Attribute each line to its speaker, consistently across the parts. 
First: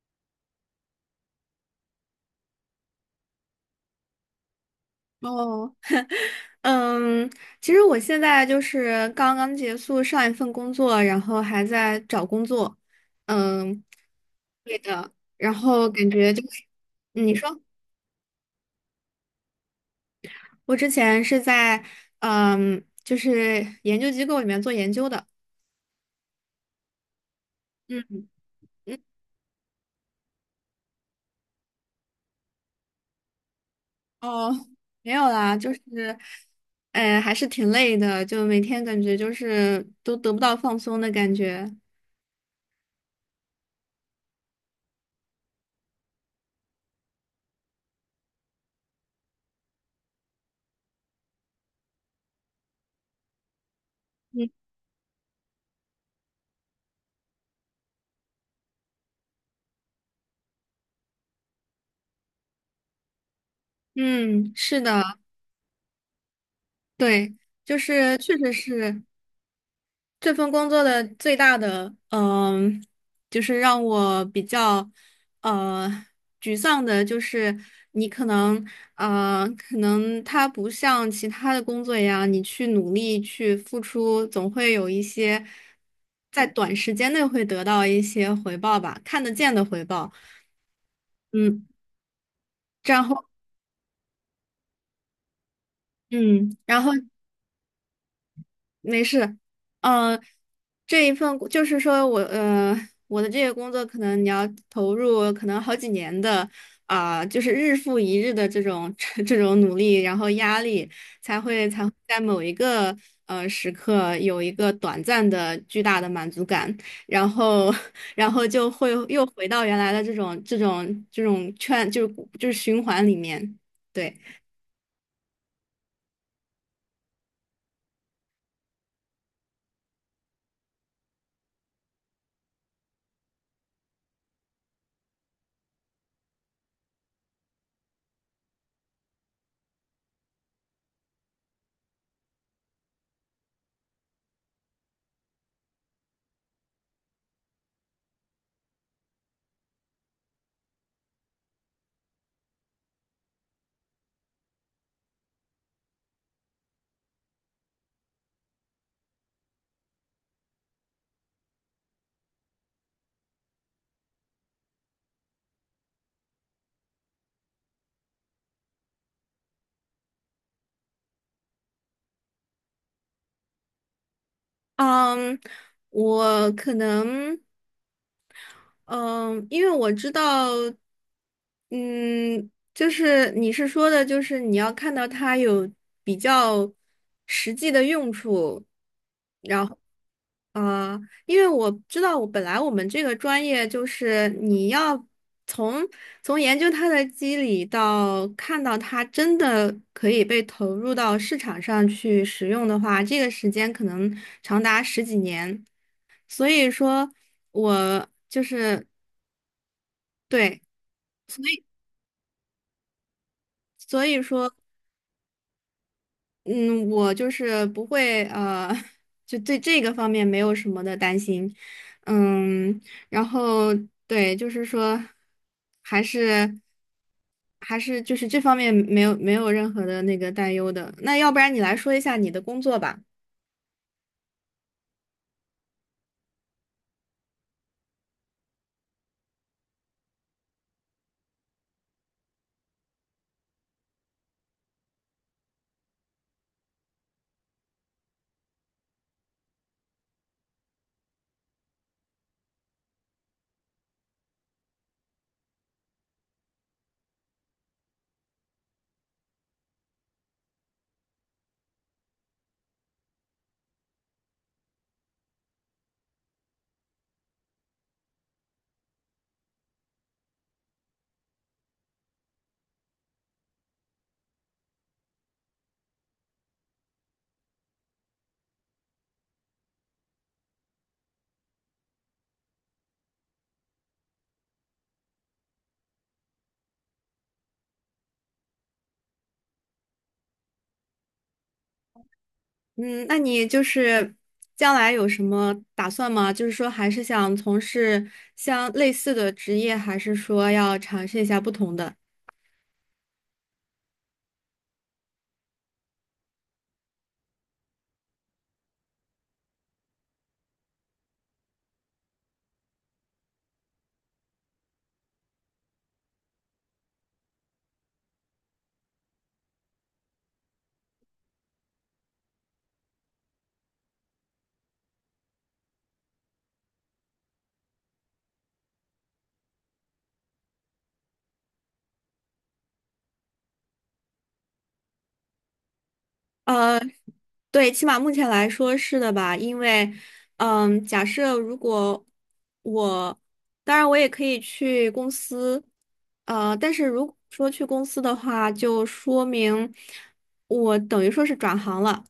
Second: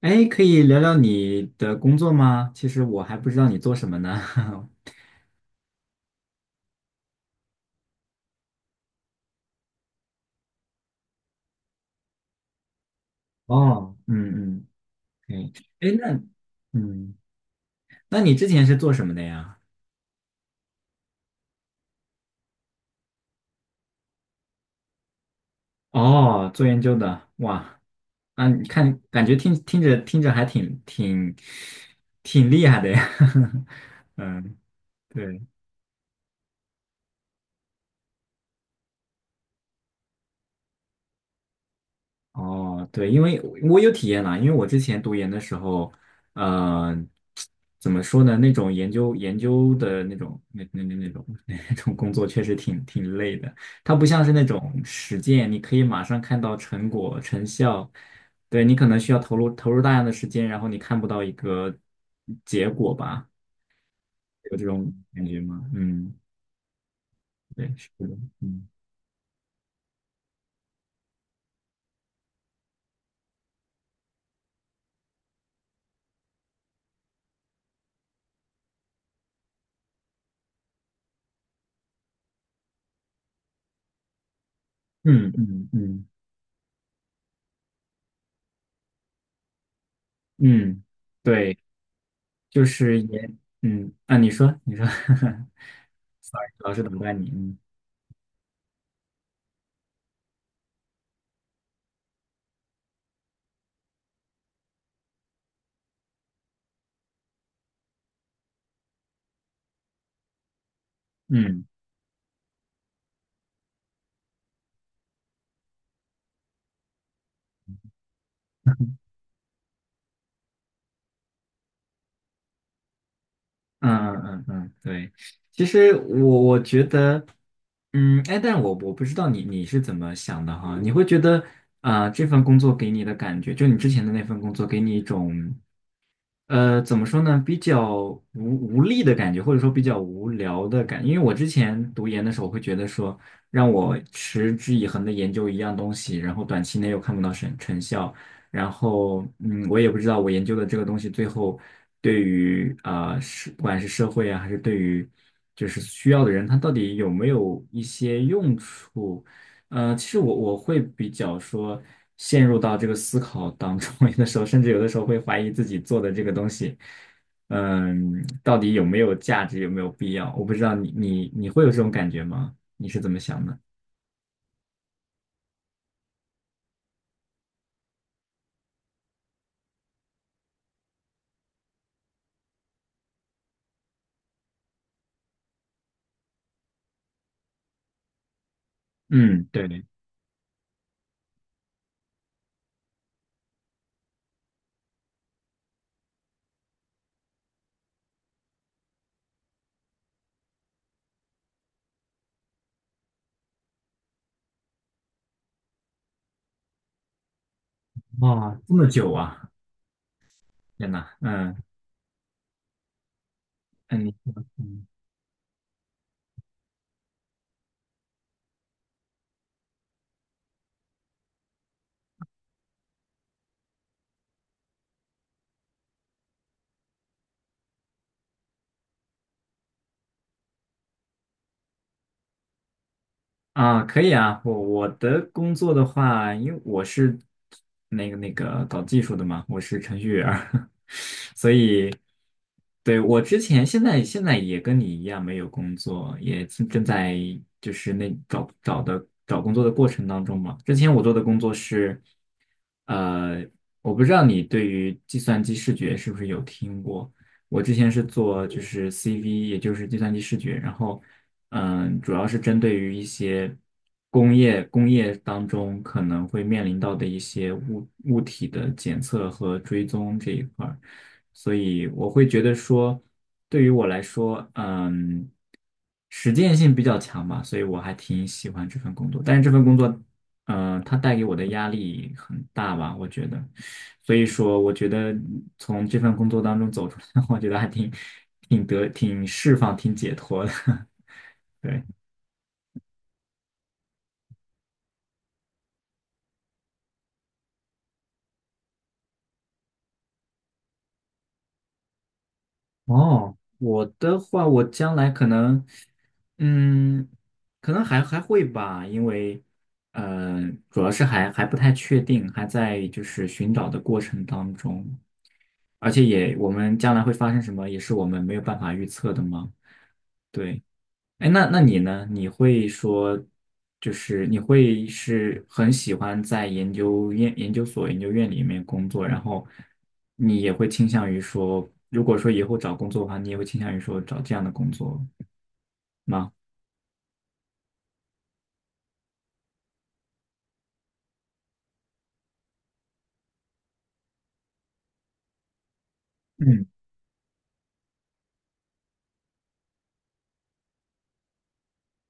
Speaker 1: 哎，可以聊聊你的工作吗？其实我还不知道你做什么呢。
Speaker 2: 哦，嗯，其实我现在就是刚刚结束上一份工作，然后还在找工作，嗯，
Speaker 1: 哦，嗯
Speaker 2: 对的，
Speaker 1: 嗯，
Speaker 2: 然
Speaker 1: 哎，
Speaker 2: 后
Speaker 1: 哎，
Speaker 2: 感觉就是，
Speaker 1: 嗯，
Speaker 2: 嗯你说
Speaker 1: 那你之前是做什么的呀？
Speaker 2: 我之前是在就是研究机构里面做研究的，
Speaker 1: 哦，做研究的，哇，
Speaker 2: 嗯
Speaker 1: 啊，你看，
Speaker 2: 嗯，
Speaker 1: 感觉听着听着还挺厉害的呀。
Speaker 2: 哦，
Speaker 1: 嗯，
Speaker 2: 没有
Speaker 1: 对，
Speaker 2: 啦，就是，还是挺累的，就每天感觉就是都得不到放松的感觉，
Speaker 1: 哦，对，因为我有体验啦，因为我之前读研的时候，呃，怎么说呢？那种研究研究的那种 那种工作确实挺累的。它不像是那
Speaker 2: 嗯
Speaker 1: 种实践，你可以马上看到成果成效。对，你可能需要投入大量的时间，然后你看不到一个结果吧？
Speaker 2: 嗯，
Speaker 1: 有这
Speaker 2: 是
Speaker 1: 种
Speaker 2: 的，
Speaker 1: 感觉吗？嗯，
Speaker 2: 对。
Speaker 1: 对，
Speaker 2: 就
Speaker 1: 是的，
Speaker 2: 是确实
Speaker 1: 嗯
Speaker 2: 是，这份工作的最大的，就是让我比较，呃，沮丧的，就是你可能，可能它不像其他的工作一样，你去努力去付出，总会有一
Speaker 1: 嗯
Speaker 2: 些
Speaker 1: 嗯嗯
Speaker 2: 在短时间内会得到一些回报吧，看得见的回报。
Speaker 1: 嗯，对。
Speaker 2: 嗯，
Speaker 1: 就是
Speaker 2: 然后，
Speaker 1: 也嗯啊，你说 ，sorry，
Speaker 2: 嗯，
Speaker 1: 老是
Speaker 2: 然
Speaker 1: 打
Speaker 2: 后。
Speaker 1: 断你，嗯
Speaker 2: 没事，呃，这一份就是说我我的这个工作可能你要投入可能好几年的就是日复一日的这种 这种努力，然后压力才
Speaker 1: 嗯
Speaker 2: 会才会在某一个时刻有一个短暂的巨大的满足感，然后 然后就会又回到原来的这种圈就是循环里面，
Speaker 1: 嗯
Speaker 2: 对，
Speaker 1: 嗯嗯，嗯对，其实我觉得，嗯，哎，但我不知道你是怎么想的哈，你会觉得这份工作给你的感觉，就你之前的那份工作给你一种。怎么说呢？比较无力的感觉，或者说比较无聊的感觉。因为我之前读研的时候，会觉得说，让我持之以恒的研究一样东西，然后短期内又看不到成效，然后我也不知道我研究的这个东西最后对于是不管是社会啊，还是对于就是需要的人，他到底有没有一些用处。其实我会比较说陷入到这个思考当中，有的时候甚至有的时候会怀疑自己做的这个东西，嗯，到底有没有价值，有没有必要？我不知道你会有这种感觉吗？你是怎么想的？
Speaker 2: 嗯，我可能。嗯，因为我知道，嗯，就是你是说的，就是你要看到它有比较实际的用处，
Speaker 1: 嗯，
Speaker 2: 然后
Speaker 1: 对，
Speaker 2: 啊，因为我知道，我本来我们这个专业就是你要从从研究它的机理到看到它真的可以被投入到市场上去使用的话，这个时间可能长达十几年，所以说我。
Speaker 1: 哇，这么久啊，
Speaker 2: 对，
Speaker 1: 天呐，
Speaker 2: 所
Speaker 1: 嗯
Speaker 2: 以
Speaker 1: 嗯，
Speaker 2: 所
Speaker 1: 你
Speaker 2: 以
Speaker 1: 说
Speaker 2: 说，
Speaker 1: 嗯
Speaker 2: 嗯，我就是不会,就对这个方面没有什么的担心，嗯，然后对，就是说，还是还是就是这方面没有没有任何的那个担忧的。那要不然你来说一下你的工作吧，
Speaker 1: 啊，可以啊，我的工作的话，因为我是那个搞技术的嘛，我是程序员儿，所以对我之前现在也跟你一样没有工作，也正在就是那找找的找工作的过程当中嘛。之前我做的工作是，呃，我不知道你对于计算机视觉是不是有听过。我之前是做就是 CV，也就是计算机视觉，然后主要是针对于一些工业当中可能会面临到的一些物体的检测和追踪这一块儿，所以我会觉得说，对于我来说，实践性比较强吧，所以我还挺喜欢这份工作。但是这份工作，它带给我的压力很大吧，我觉得，所以说我觉得从这份工作当中走出来，我觉得还挺释放、挺解脱的，对。
Speaker 2: 嗯，那你就是将来有什么打算吗？就是说还是想从事像类似的职业，还是说要尝试一下不同的？
Speaker 1: 哦，我的话，我将来可能，嗯，可能还会吧，因为，呃，主要是还不太确定，还在就是寻找的过程当中，而且也我们将来会发生什么，也是我们没有办法预测的嘛。对，哎，那你呢？你会说，就是你会是很喜欢在研究院、研究所、研究院里面工作，然后你也会倾向于说，如果说以后找工作的话，你也会倾向于说找这样的工作吗？
Speaker 2: 呃，对，起码目前来说是的吧，因为，嗯，假设如果我，当然我也可以去公司，
Speaker 1: 嗯，
Speaker 2: 但是如果说去公司的话，就说明我等于说是转行了，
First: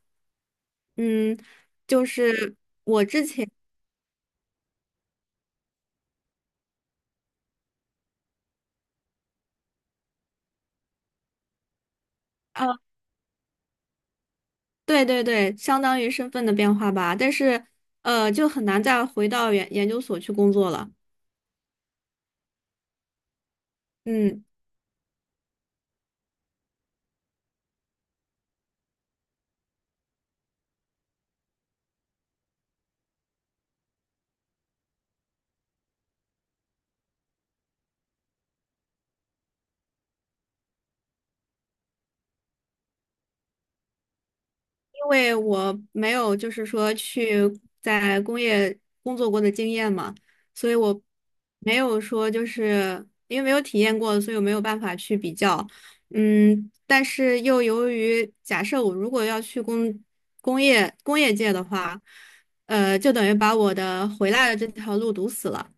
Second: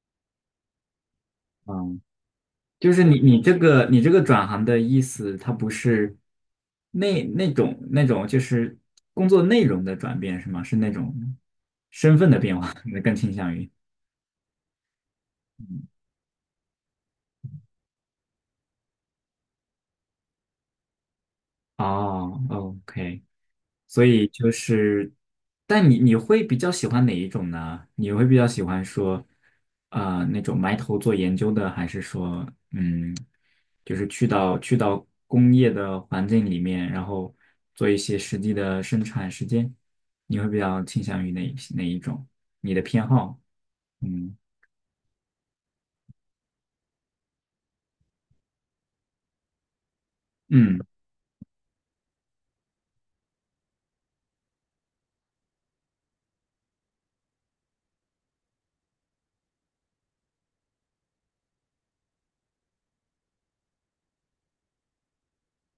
Speaker 2: 嗯，
Speaker 1: 嗯，
Speaker 2: 就是，
Speaker 1: 就是你这个转行的意思，它不是那种就是工作内容的转变是吗？是那种身份的变化，
Speaker 2: 呃，
Speaker 1: 你更倾向于。
Speaker 2: 对对对，相当于身份的变化吧，但是，就很难再回到研究所去工作了，
Speaker 1: 哦，OK，所以
Speaker 2: 嗯。
Speaker 1: 就是，但你会比较喜欢哪一种呢？你会比较喜欢说，那种埋头做研究的，还是说，嗯，就是去到工业的环境里面，然后做一些实际的生产时间？你会比较倾向于哪一种？你的偏好？嗯
Speaker 2: 因为我没有就是说去在工业工作过的经验嘛，所以
Speaker 1: 嗯
Speaker 2: 我没有说就是因为没有体验过，所以我没有办法去比较。嗯，但是又由于假设我如果要去工业界的话，就等于把我的回来的这条路堵死了。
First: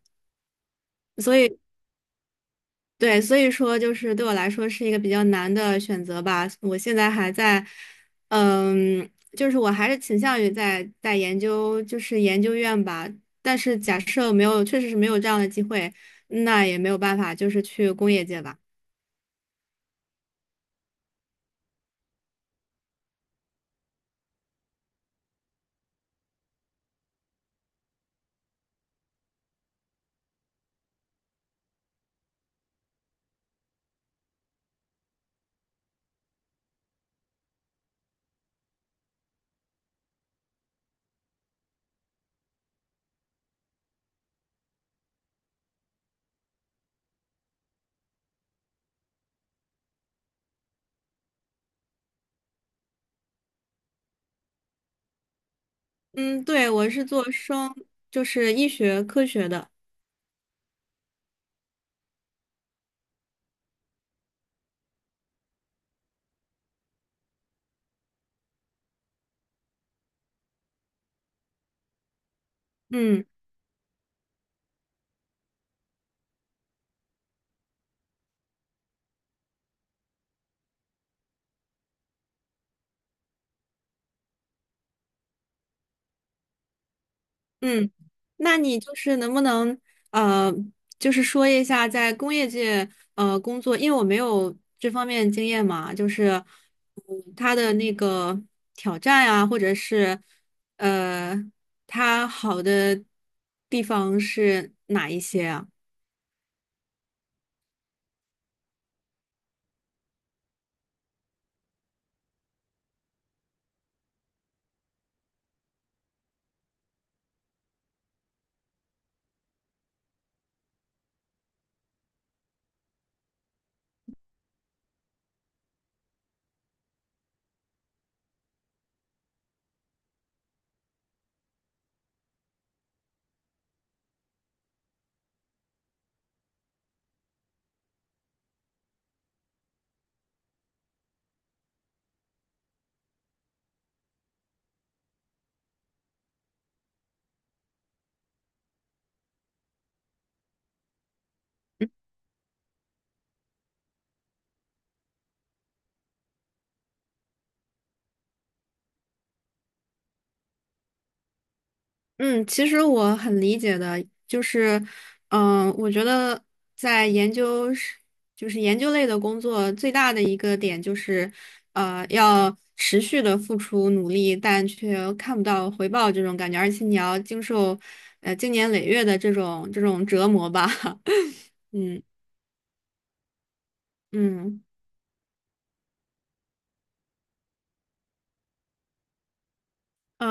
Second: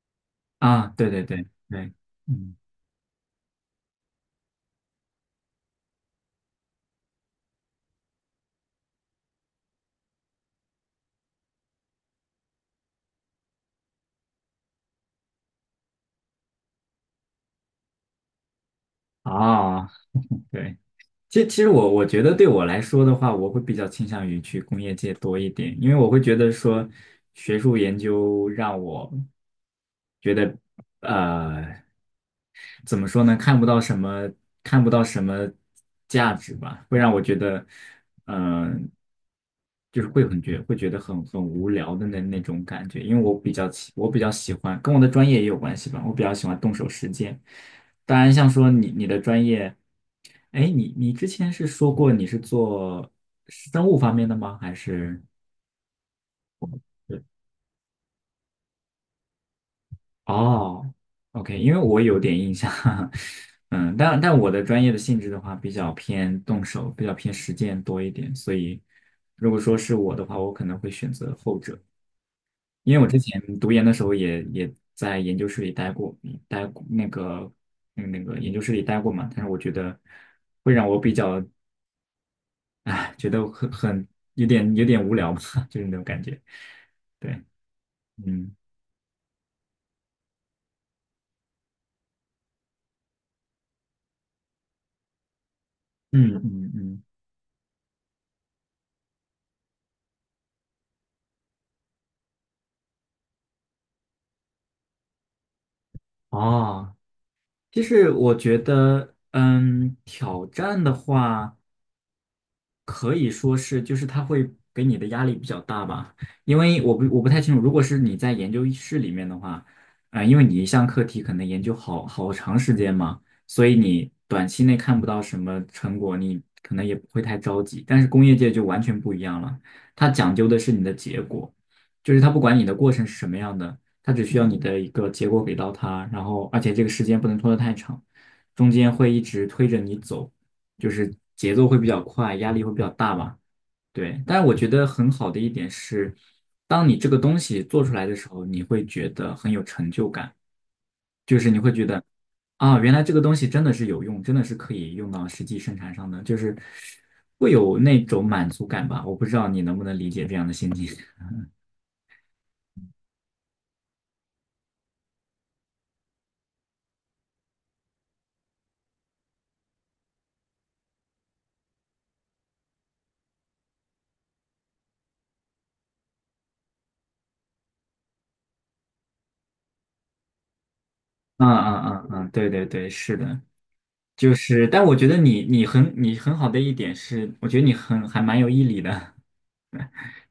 Speaker 1: 啊，对对
Speaker 2: 所
Speaker 1: 对
Speaker 2: 以。
Speaker 1: 对，嗯
Speaker 2: 对，所以说就是对我来说是一个比较难的选择吧。我现在还在，嗯，就是我还是倾向于在研究，就是研究院吧。但是假设没有，确实是没有这样的机会，那也没有办法，就是去工业界吧。
Speaker 1: 啊，对。其实我觉得对我来说的话，我会比较倾向于去工业界多一点，因为我会觉得说，学术研究让我觉得，呃，怎么说呢？看不到什么，看不到什么价值吧，会让我觉得，嗯、就是会觉得很无聊的那种感觉。因为我比较喜欢，跟我的专业也有关系吧。我比较喜欢动手实践。当然，像说你的专业，哎，你之前是说过你是做生物方面的吗？还是？
Speaker 2: 嗯，对，我是做生，就是医学科学的。
Speaker 1: 哦，OK，因为我有点印象，嗯，但我的专业的性质的话，比较偏动手，比较偏实践多一点，所以如果说是我的话，我可能会选择后者，因为我之
Speaker 2: 嗯。
Speaker 1: 前读研的时候也在研究室里待过，待过那个研究室里待过嘛，但是我觉得会让我比较，哎，觉得很很有点有点无聊吧，就是那种感觉，对，
Speaker 2: 嗯，
Speaker 1: 嗯
Speaker 2: 那你就是能不能呃，就是说一下在工业界工作，因为我没有这方面经验嘛，就是
Speaker 1: 嗯嗯嗯，
Speaker 2: 嗯，它的那个挑战啊，或者是呃，它好的地方是哪一些啊？
Speaker 1: 哦。其实我觉得，挑战的话，可以说是，就是他会给你的压力比较大吧，因为我不太清楚，如果是你在研究室里面的话，因为你一项课题可能研究好长时间嘛，所以你短期内看不到什么成果，你可能也不会太着急。但是工业界就完全不一样了，它讲究的是你的结果，就是它不管你的过程是什么样的，它只需要你的一个结果给到它，然后而且这个时间不能拖得太长，中间会一直推着你走。就是节奏会比较快，压力会比较大吧。对，但是我觉得很好的一点是，当你这个东西做出来的时候，你会觉得很有成就感，就是你会觉得啊，原来这个东西真的是有用，真的是可以用到实际生产上的，就是会有那种满足感吧。我不知道你能不能理解这样的心情。
Speaker 2: 嗯，其实我很理解的，就是，我觉得在研究是，就是研究类的工作最大的一个点就是，要持续的付出努力，但却看不到回报这种感觉，而且你要经受，经年累月的这种这种折磨吧。
Speaker 1: 嗯 嗯
Speaker 2: 嗯
Speaker 1: 嗯嗯，对对对，是的，就
Speaker 2: 嗯
Speaker 1: 是，但我觉得你很好的一点是，我觉得你还蛮有毅力的，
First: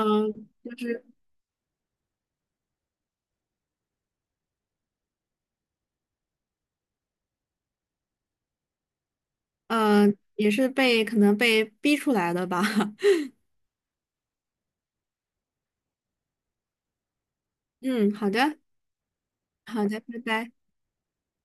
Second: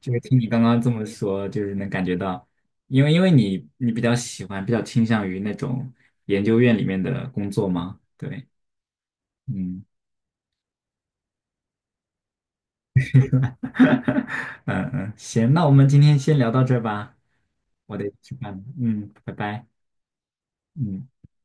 Speaker 1: 就是听你刚
Speaker 2: 就
Speaker 1: 刚这么
Speaker 2: 是
Speaker 1: 说，就是能感觉到，因为你比较喜欢，比较倾向于那种研究院里面的工作吗？对，嗯，
Speaker 2: 呃，也是被可能被逼出来的吧。
Speaker 1: 嗯嗯，行，那我们今天先聊到这儿吧，我得
Speaker 2: 嗯，好
Speaker 1: 去办
Speaker 2: 的
Speaker 1: 了，嗯，拜拜，
Speaker 2: 好的，拜拜。
Speaker 1: 嗯。